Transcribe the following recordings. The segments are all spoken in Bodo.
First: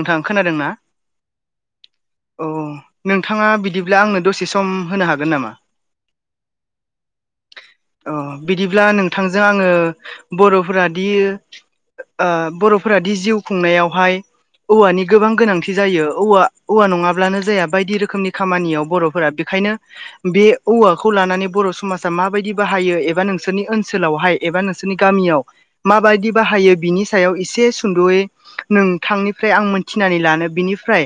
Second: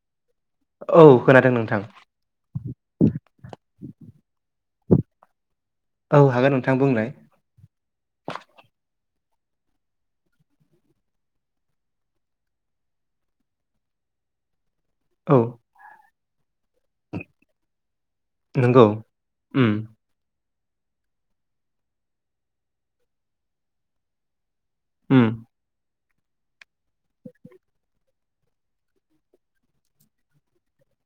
नोंथाङा खोनादों ना औ खोनादों नोंथां अ नोंथाङा बिदिब्ला आंनो दसे सम' होनो हागोन नामा औ हागोन नोंथां बुंलाय अ बिदिब्ला नोंथांजों आङो बर'फोरादि ओ बर'फोरादि जिउ खुंनायावहाय औवानि गोबां औ गोनांथि जायो औवा औवा नङाब्लानो जाया बायदि रोखोमनि खामानियाव नंगौ बर'फोरा बेखायनो उम बे औवाखौ लानानै बर' समाजा माबायदि बाहायो एबा नोंसोरनि ओनसोलावहाय एबा नोंसोरनि उम गामियाव माबायदि बाहायो बिनि सायाव एसे सुद'यै नोंथांनि फ्राय आं मोनथिनानै लानो बिनिफ्राय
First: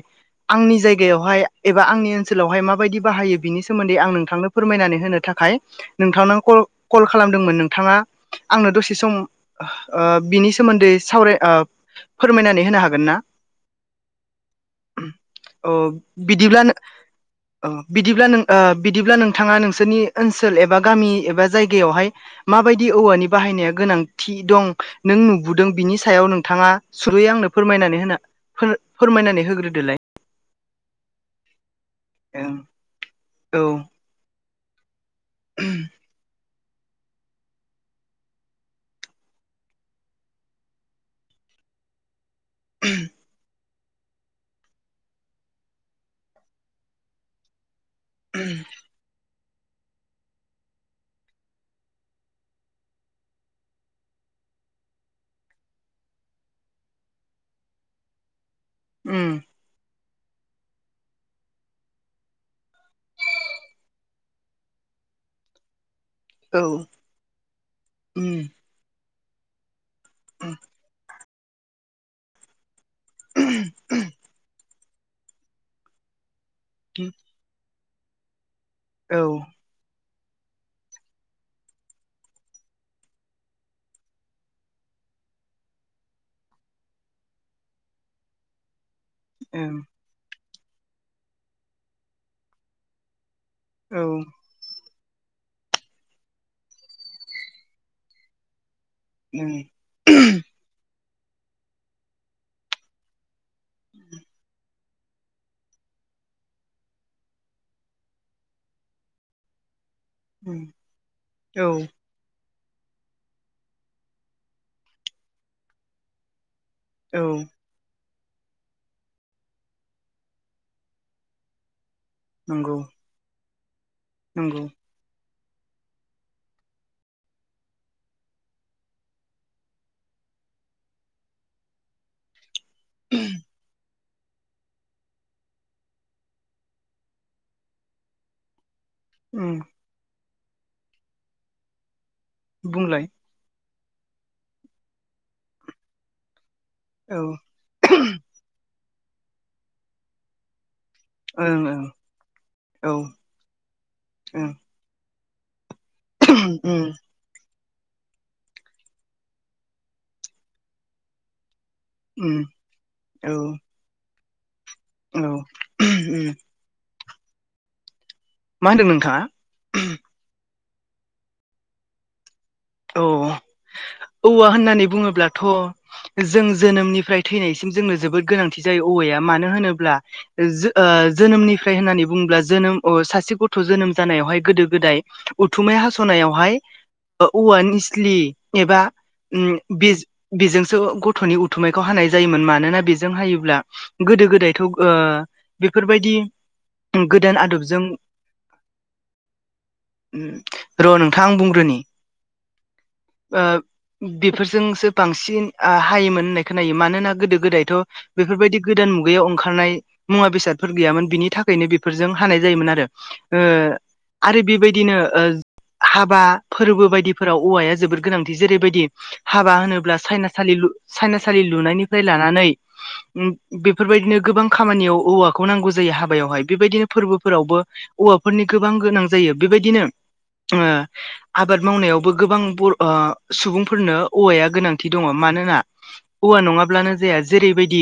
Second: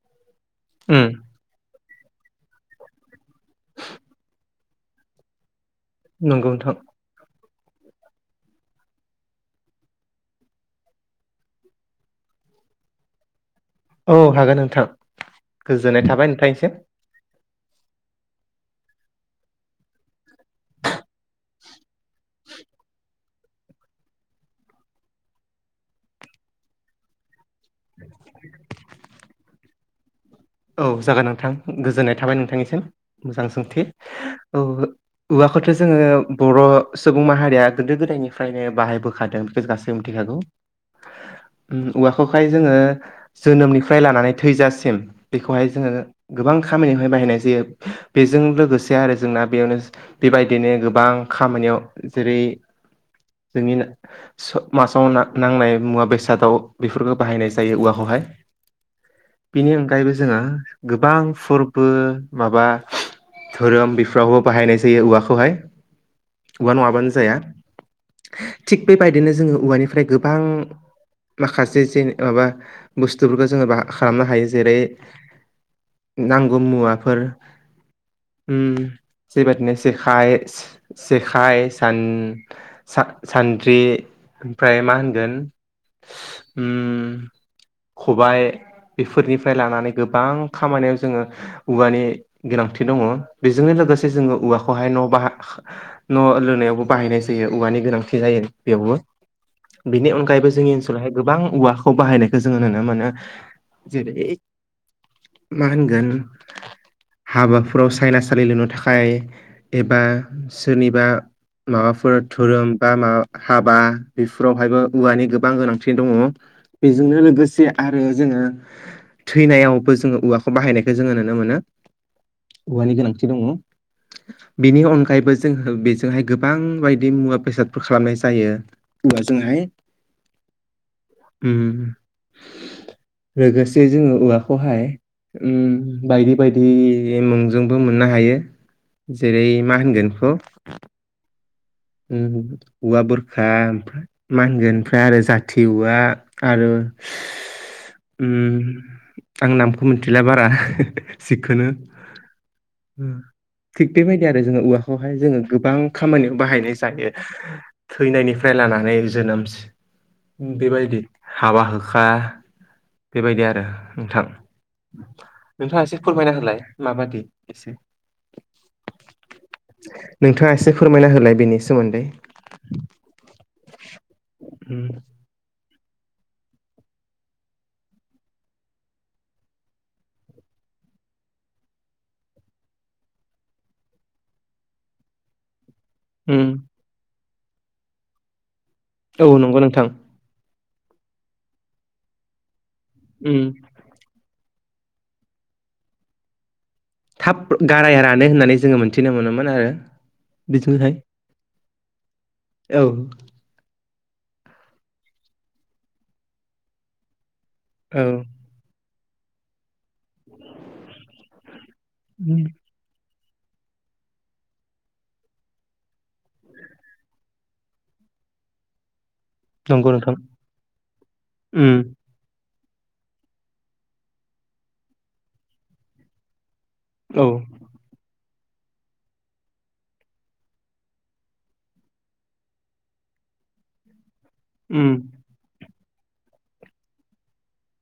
आंनि उम जायगायावहाय एबा आंनि ओनसोलावहाय माबायदि बाहायो बिनि सोमोन्दै आं नोंथांनो फोरमायनानै होनो थाखाय नोंथांनाव नंगौ कल नोंथां कल खालामदोंमोन नोंथाङा आंनो दसे सम' ओ बिनि सोमोन्दै सावराय ओ फोरमायनानै होनो हागोन ना औ हागोन नोंथां अ गोजोननाय थाबाय नोंथांनिसिम बिदिब्लानो औ बिदिब्ला नों ओ बिदिब्ला नोंथाङा नोंसोरनि ओनसोल एबा' गामि एबा' जायगायावहाय माबायदि औवानि बाहायनाया गोनांथि दं नों नुबोदों बिनि सायाव नोंथाङा सुंदयै आंनो फोरमायनानै होनो फोर फोरमायनानै होग्रोदोलाय औ जागोन नोंथां गोजोननाय थाबाय औ नोंथांनिसिम मोजां सोंथि औ औवाखौथ' जोङो बर' सुबुं माहारिया गोदो गोदायनिफ्रायनो बाहायबोखादों बेखौ गासैबो मिथिखागौ [inaudible] उमऔवा'खौहाय जोङो जोनोमनिफ्राय लानानै थैजासिम बेखौहाय जोङो गोबां खामानियावहाय बाहायनाय जायो बेजों लोगोसे जाया आरो जोंना बेयावनो बेबायदिनो गोबां खामानियाव जेरै जोंनिनो समासाव नांनाय मुवा बेसादाव बेफोरखौ बाहायनाय जायो औवा'खौहाय उम बिनि अनगायैबो जोङो गोबां फोरबो माबा धोरोम बेफ्रावबो बाहायनाय जायो औवा'खौहाय औ औवा'नङाबानो जाया उम थिग बेबायदिनो जोङो औवानिफ्राय गोबां औ ओं माखासे जें माबा बुस्थुफोरखौ जोङो माबा खालामनो हायो जेरै नांगौ मुवाफोर उम जेबादिनो जेखाइ' सेखाय सान सा-सान्द्रि ओमफ्राय मा होनगोन उम खबाय बेफोर निफ्राय औ लानानै गोबां खामानियाव जोङो औवानि गोनांथि दङ। बेजोंनो लोगोसे जोङो औवा खौहाय न' बाह न' लुनायावबो बाहायनाय जायो औवा'नि गोनांथि जायो। बेवबो बिनि अनगायैबो जोङि ओनसोलाव बेहाय गोबां औवा'खौ बाहायनायखौ जोङो नुनो मोनो जेरै मा होनगोन हाबाफोराव सायना सालि लुनो थाखाय एबा सोरनिबा ओं औ माबाफोर धोरोम बा मा हाबा बेफोरावहायबो औवानि गोबां गोनांथि दङ। बेजोंनो औ लोगोसे आरो जोङो थैनायावबो जोङो औवाखौ बाहायनायखौ जोङो नुनो मोनो नंगौ औवानि गोनांथि दङ। नंगौ बेनि अनगायैबो जोंङो बेजोंहाय गोबां बायदि मुवा बेसादफोर खालामनाय जायो। जोंहाय उम लोगोसे जे जोङो औवाखौहाय उम बायदि बायदि मुंजोंबो मोननो हायो। जेरै उम मा होनगोन बेखौ औवा बुंलाय बुर खा मा होनगोन ओमफ्राय आरो जाथि औवा आरो औ उम आं नामखौ मिथिला बारा ओं जिखुनो ओं औ थिग बेबायदि आरो ओं जोङो औवाखौहाय जोङो गोबां खामानियाव बाहायनाय उम जायो। थैनायनिफ्राय लानानै जोनोमस बेबायदि हाबा होखा उम बेबायदि आरो औ नोंथां। औ नोंथाङा एसे उम फोरमायना होलाय माबादि एसे मा होनदों नोंथाङा? नोंथाङा एसे फोरमायना होलाय बेनि सोमोन्दै। औ औवा होननानै उम बुङोब्लाथ' जों जोनोमनिफ्राय थैनायसिम जोंनो जोबोद गोनांथि जायो औवाया मानो होनोब्ला जो-जोनोमनिफ्राय होननानै बुङोब्ला जोनोम सासे गथ' जोनोम जानायावहाय गोदो गोदाय उथुमाय उम हास'नायावहाय औवा निस्लि एबा औ उम नंगौ नोंथां बि बेजोंसो गथ'नि उथुमायखौ हानाय जायोमोन मानोना बेजों उम हायोब्ला गोदो गोदायथ' बेफोरबायदि गोदान थाब आदबजों गाराया रानो होननानै जोङो मोनथिनो मोनोमोन आरो उम र' बिदिनोहाय नोंथां आं बुंग्रोनि औ ओ बेफोरजोंसो बांसिन हायोमोन होननाय खोनायो मानोना गोदो गोदाय थ औ बेफोरबायादि गोदान मुगायावायाव ओंखारनाय मुवा बेसादफोर गैयामोन बिनि था खायनो बेफोरजों हानाय जायोमोन आरो आरो बेबायदिनो हाबा फोरबो बायदिफोराव औवाया जोबोद गोनांथि जेरैबायदि हाबा नंगौ होनोब्ला नोंथां साइनासालि लु-साइनासालि उम लुनायनिफ्राय लानानै बेफोरबायदिनो गोबां खामानियाव औवाखौ नांगौ जायो हाबायावहाय बेबायदिनो औ फोरबोफोरावबो औवाफोरनि गोबां गोनां जायो बेबायदिनो आबाद मावनायावबो गोबां बर' सुबुंफोरनो औवाया उम गोनांथि दङ मानोना औवा नङाब्लानो जाया जेरैबायदि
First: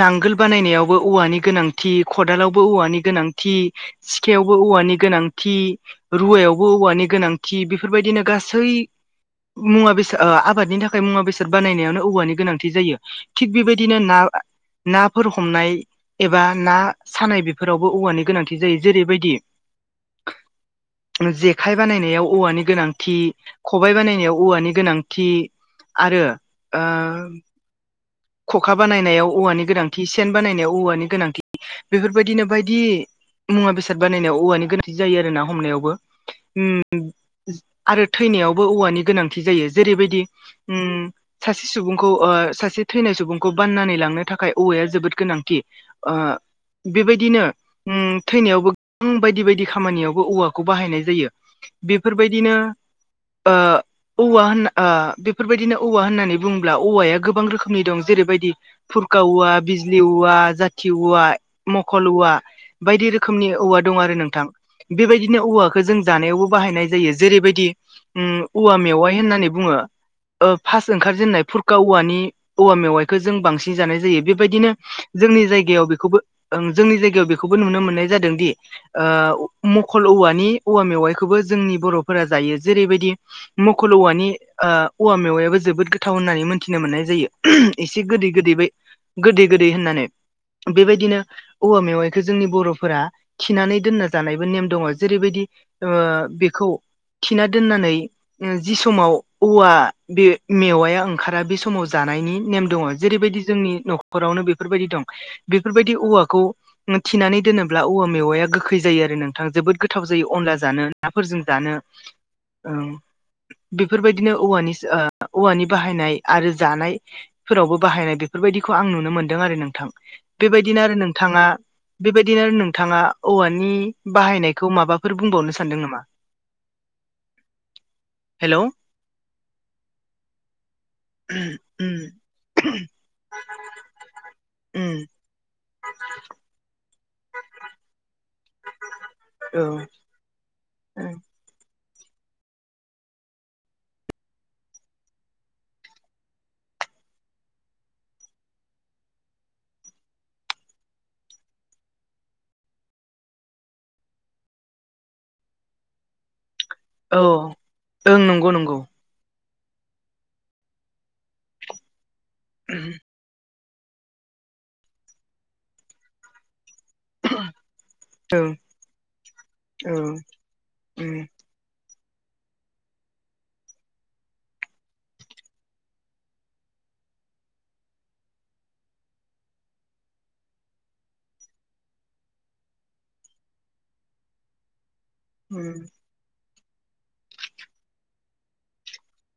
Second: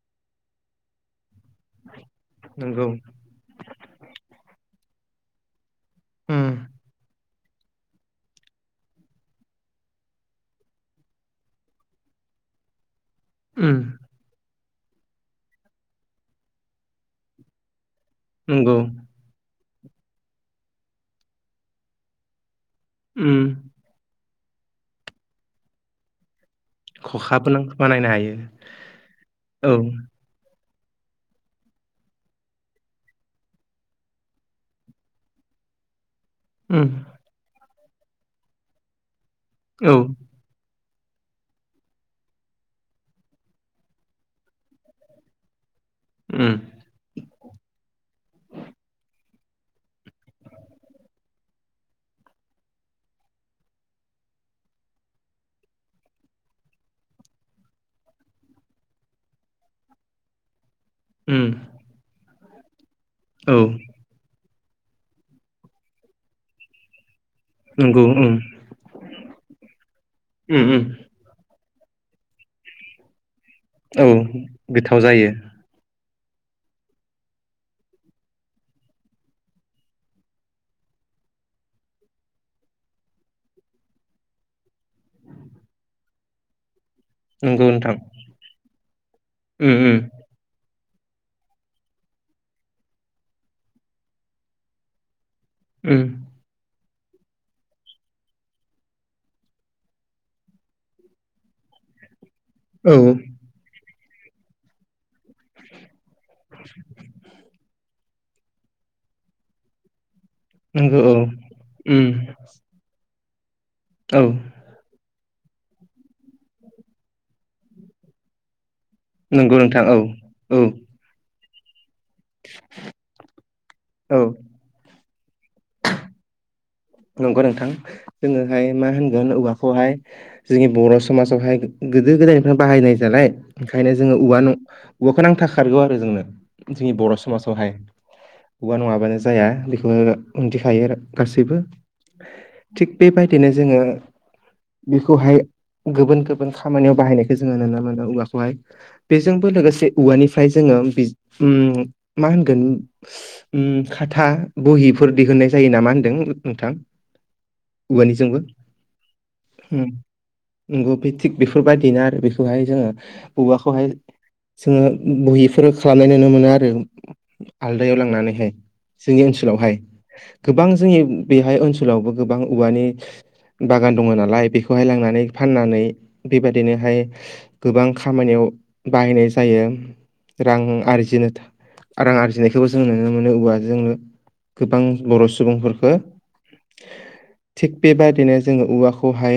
नांगोल बानायनायावबो औवानि गोनां थि खदालावबो नंगौ औवानि गोनांथि सिखायावबो औवानि गोनांथि। उम रुवायावबो औवानि गोनांथि बेफोरबायदिनो गासै मुवा बेसाद आबादनि थाखाय मुवा बेसाद बानायनायावनो औवानि गोनांथि जायो। थिग उम बेबायदिनो ना नाफोर हमनाय एबा ना सानाय बेफोरावबो औवानि गोनांथि जायो नंगौ जेरैबायदि जेखाय बानायनायाव औवानि गोनां थि उम। खबाय बानायनायाव औवानि गोनांथि आरो ओ खखाबो नों बानायनो हायो खखा बानायनायाव औवानि औ गोनांथि एसे सेन बानायनाय औवानि गोनांथि बेफोरबायदिनो बायदि मुवा बेसाद बानायनायाव औवानि गोनांथि जायो आरो ना हमनायावबो उम आरो थैनायावबो औवानि गोनांथि जायो औ जेरैबायदि उम सासे सुबुंखौ ओ सासे थैनाय सुबुंखौ बाननानै लांनो थाखाय औवाया जोबोद गोनांथि। आ उम बेबायदिनो उम थैनायावबो गोबां बायदि बायदि खामानियावबो औवाखौ बाहायनाय जायो। बेफोरबायदिनो ओ औवा होनना ओ बेफोरबायदिनो औवा होननानै बुङोब्ला औवाया गोबां रोखोमनि दं जेरैबायदि फुरखा औवा बिजलि औवा जा थि औवा उम मखल औवा बायदि रोखोमनि औ औवा दं आरो नोंथां। बेबायदिनो औवाखो जों जानायावबो बाहायनाय जायो जेरैबायद दि उम औवा मेवाय होननानै बुङो ओ उम उम फास ओंखार जेनाय फुर खावानि औवा मेवायखौ जों बांसिन जानाय औ जायो बेबायदिनो गोथाव जायो जोंनि जाय जायगायाव बेखौबो जोंनि जायगायाव बेखौबो नुनो मोननाय जादों दि ओ मखल औवानि औवा मेवाइखोबो जोंनि बर'फोरा जायो जेरैबायदि मखल औवानि ओ औवा मेवायाबो जोबोद गोथाव होननानै मोन्थिनो मोननाय जायो। नंगौ नोंथां एसे गोदै गोदै बाय गोदै गोदै उम उम होननानै बेबायदिनो औवा मेवायखो जोंनि बर'फोरा थिनानै दोनना जानायबो नेम दङ जेरैबायदि ओ उम बेखौ थिना दोननानै जि समाव औवा बे मेवाया ओंखारा बे समाव जानायनि नेम दङ औ जेरैबादि जोंनि न'खरावनो बेफोर बादि दं बेफोर बादि औवाखौ थिनानै दोनोब ब्ला औवा मेवाया गोखै जायो आरो नोंथां जोबोद गोथाव जायो अनला जानो नंगौ औ नाफोरजों जानो। उम ओं औ बेफोरबायदिनो औवानिस ओ औवानि बाहायनाय आरो जानायफोरावबो बाहायनाय बेफोरबायदिखौ आं नुनो मोन मोनदों आरो नंगौ नोंथां औ औ बेबायदिनो आरो नोंथाङा बेबायदिनो नोंथाङा औवानि औ बाहायनायखौ माबाफोर बुंबावनो सानदों नामा? नंगौ नोंथां हेलौ जोङोहाय मा होनगोन औवाखौहाय जोंनि बर' समाजावहाय गोदो गोदायनिफ्राय बाहायनाय जालाय ओंखायनो जोङो औवा न' अवाखै नांथाखा खाथारगौ आरो जोंनो जोंनि बर' समाजावहाय औवा नङाबानो जाया औ बेखौ उन्थिखायो गासैबो थिग बेबायदिनो जोङो बेखौहाय गुबुन गुबुन खामानियाव बाहायनायखो जोङो नुनो मोनो औवाखौहाय। बेजोंबो लोगोसे औवानिफ्राय जोङो बेजो उम मा होनगोन उम खाथा बहिफोर दिहुननाय जायो नामा होनदों नोंथां। औ। ओं औवानिजोंबो नंगौ नंगौ उम नंगौ बे थिग बेफोरबायदिनो आरो बे खौहाय जोङो ओं औवाखौहाय जोङो बहिफोर खालामनाय नुनो मोनो आरो। आलदायाव औ लांनानैहाय जोंनि ओनसोलावहाय गोबां जोंनि ओं बेहाय ओन सोलावबो गोबां औवानि बागान दङ नालाय बेखौहाय लांनानै फाननानै बेबायदिनोहाय गोबां खामानियाव बाहायनाय जायो रां आरजिनो रां आरजिनायखौबो जों नुनो मोनो औवाजोंनो गोबां बर' सुबुंफोरखो थिग बेबायादिनो जोङो औवाखौहाय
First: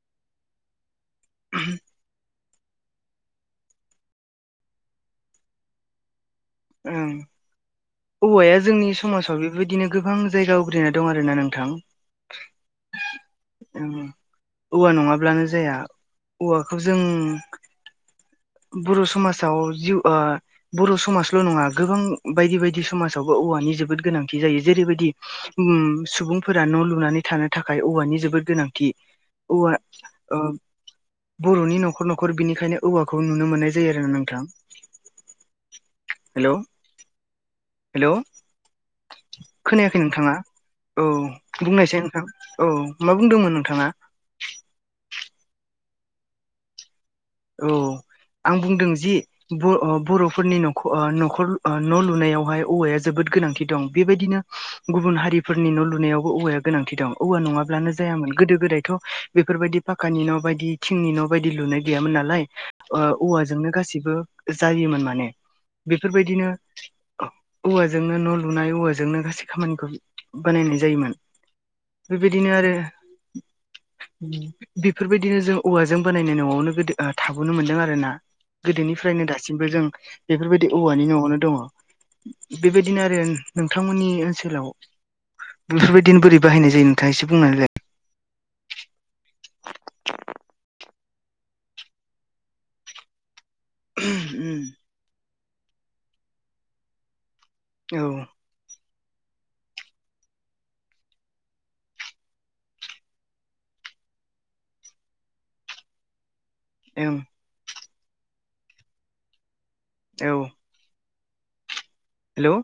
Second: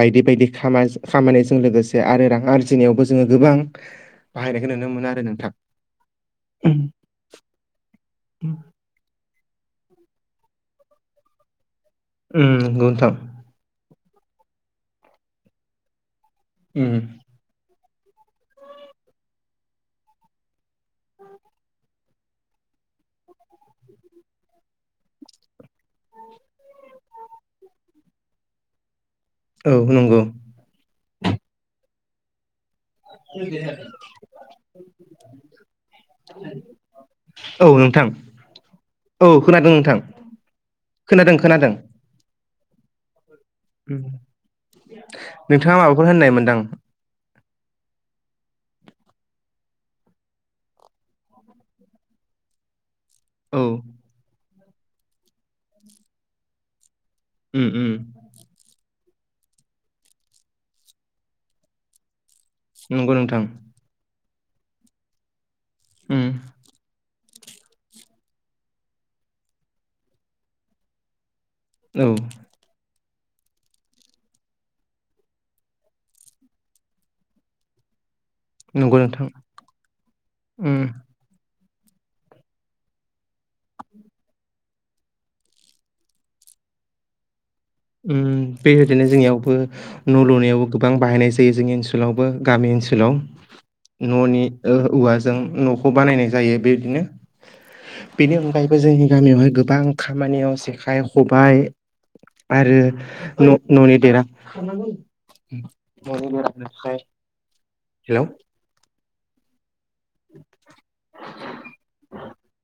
बायदि बायदि खामाजो खामानिजों लोगोसे आरो रां आरजिनायावबो जोङो गोबां बाहायनायखौ नुनो मोनो आरो नोंथां। ओं औवाया जोंनि समाजाव बे बेबायदिनो गोबां जायगा आवग्रिना दं आरोना नोंथां। ओम बुंथां औवा नङाब्लानो जाया औवाखौ जों उम बर' समाजाव जिउ ओ बर' समाजल' नङा गोबां बायदि बायदि समाजावबो औवानि जोबोद गोनांथि जायो जेरैबायदि उम सुबुंफोरा न' लुनानै थानो थाखाय औवानि जोबोद गोनांथि। औवा औ नंगौ ओ बर'नि न'खर न'खर बेनिखायनो औवा खौ नुनो मोननाय जायो आरोना नोंथां हेलौ औ नोंथां हेलौ औ खोनादों नोंथां खोनायाखै नोंथाङा औ खोनादों खोनादों बुंनायसै नोंथां औ मा बुंदोंमोन नोंथाङा नोंथाङा माबाफोर होननाय मोनदां औ आं बुंदों जि ब ओ बर'फोरनि नरख ओ न'खर न' लुनायावहाय औवाया जोबोद औ गोनांथि दं बेबायदिनो गुबुन हारिफोरनि न' लुनायावबो औवाया गोनांथि दं औवा उम नङाब्लानो उम जायामोन गोदो गोदायथ' बेफोरबायदि पाकानि न' बायदि थिंनि न' बायदि लुनाय गैयामोन नालाय ओ नंगौ नोंथां औवाजोंनो गासिबो जायोमोन माने उम बेफोरबायदिनो औवाजोंनो न' लुनाय औवाजोंनो गासै खामानिफोरखौ बानायनाय जायोमोन औ बेबायदिनो आरो बेफोरबायदिनो जों औवाजों बानायनाय न'आवनो गोदो ओ थाबोनो मोन्दों आरो ना नंगौ गोदोनिफ्रायनो नोंथां दासिमबो जों बेफोरबायदि उम औवानि न'आवनो दङ बेबायदिनो आरो नोंथांमोननि ओनसोलाव बेफोरबायदिनो बोरै बाहायनाय जायो नोंथाङा एसे बुंना होलाय ओम बेबायदिनो जोंनियावबो न' लुनायावबो गोबां बाहायनाय जायो जोंनि ओनसोलावबो गामि ओनसोलाव न'नि ओ औवाजों न'खौ बानायनाय जायो बेदिनो औ ओं बेनि अनगायै जोंनि गामियावहाय गोबां खामानियाव जेखाइ खबायाइ आरो न न'नि देरा हेल' औ [unintelligible] हेल'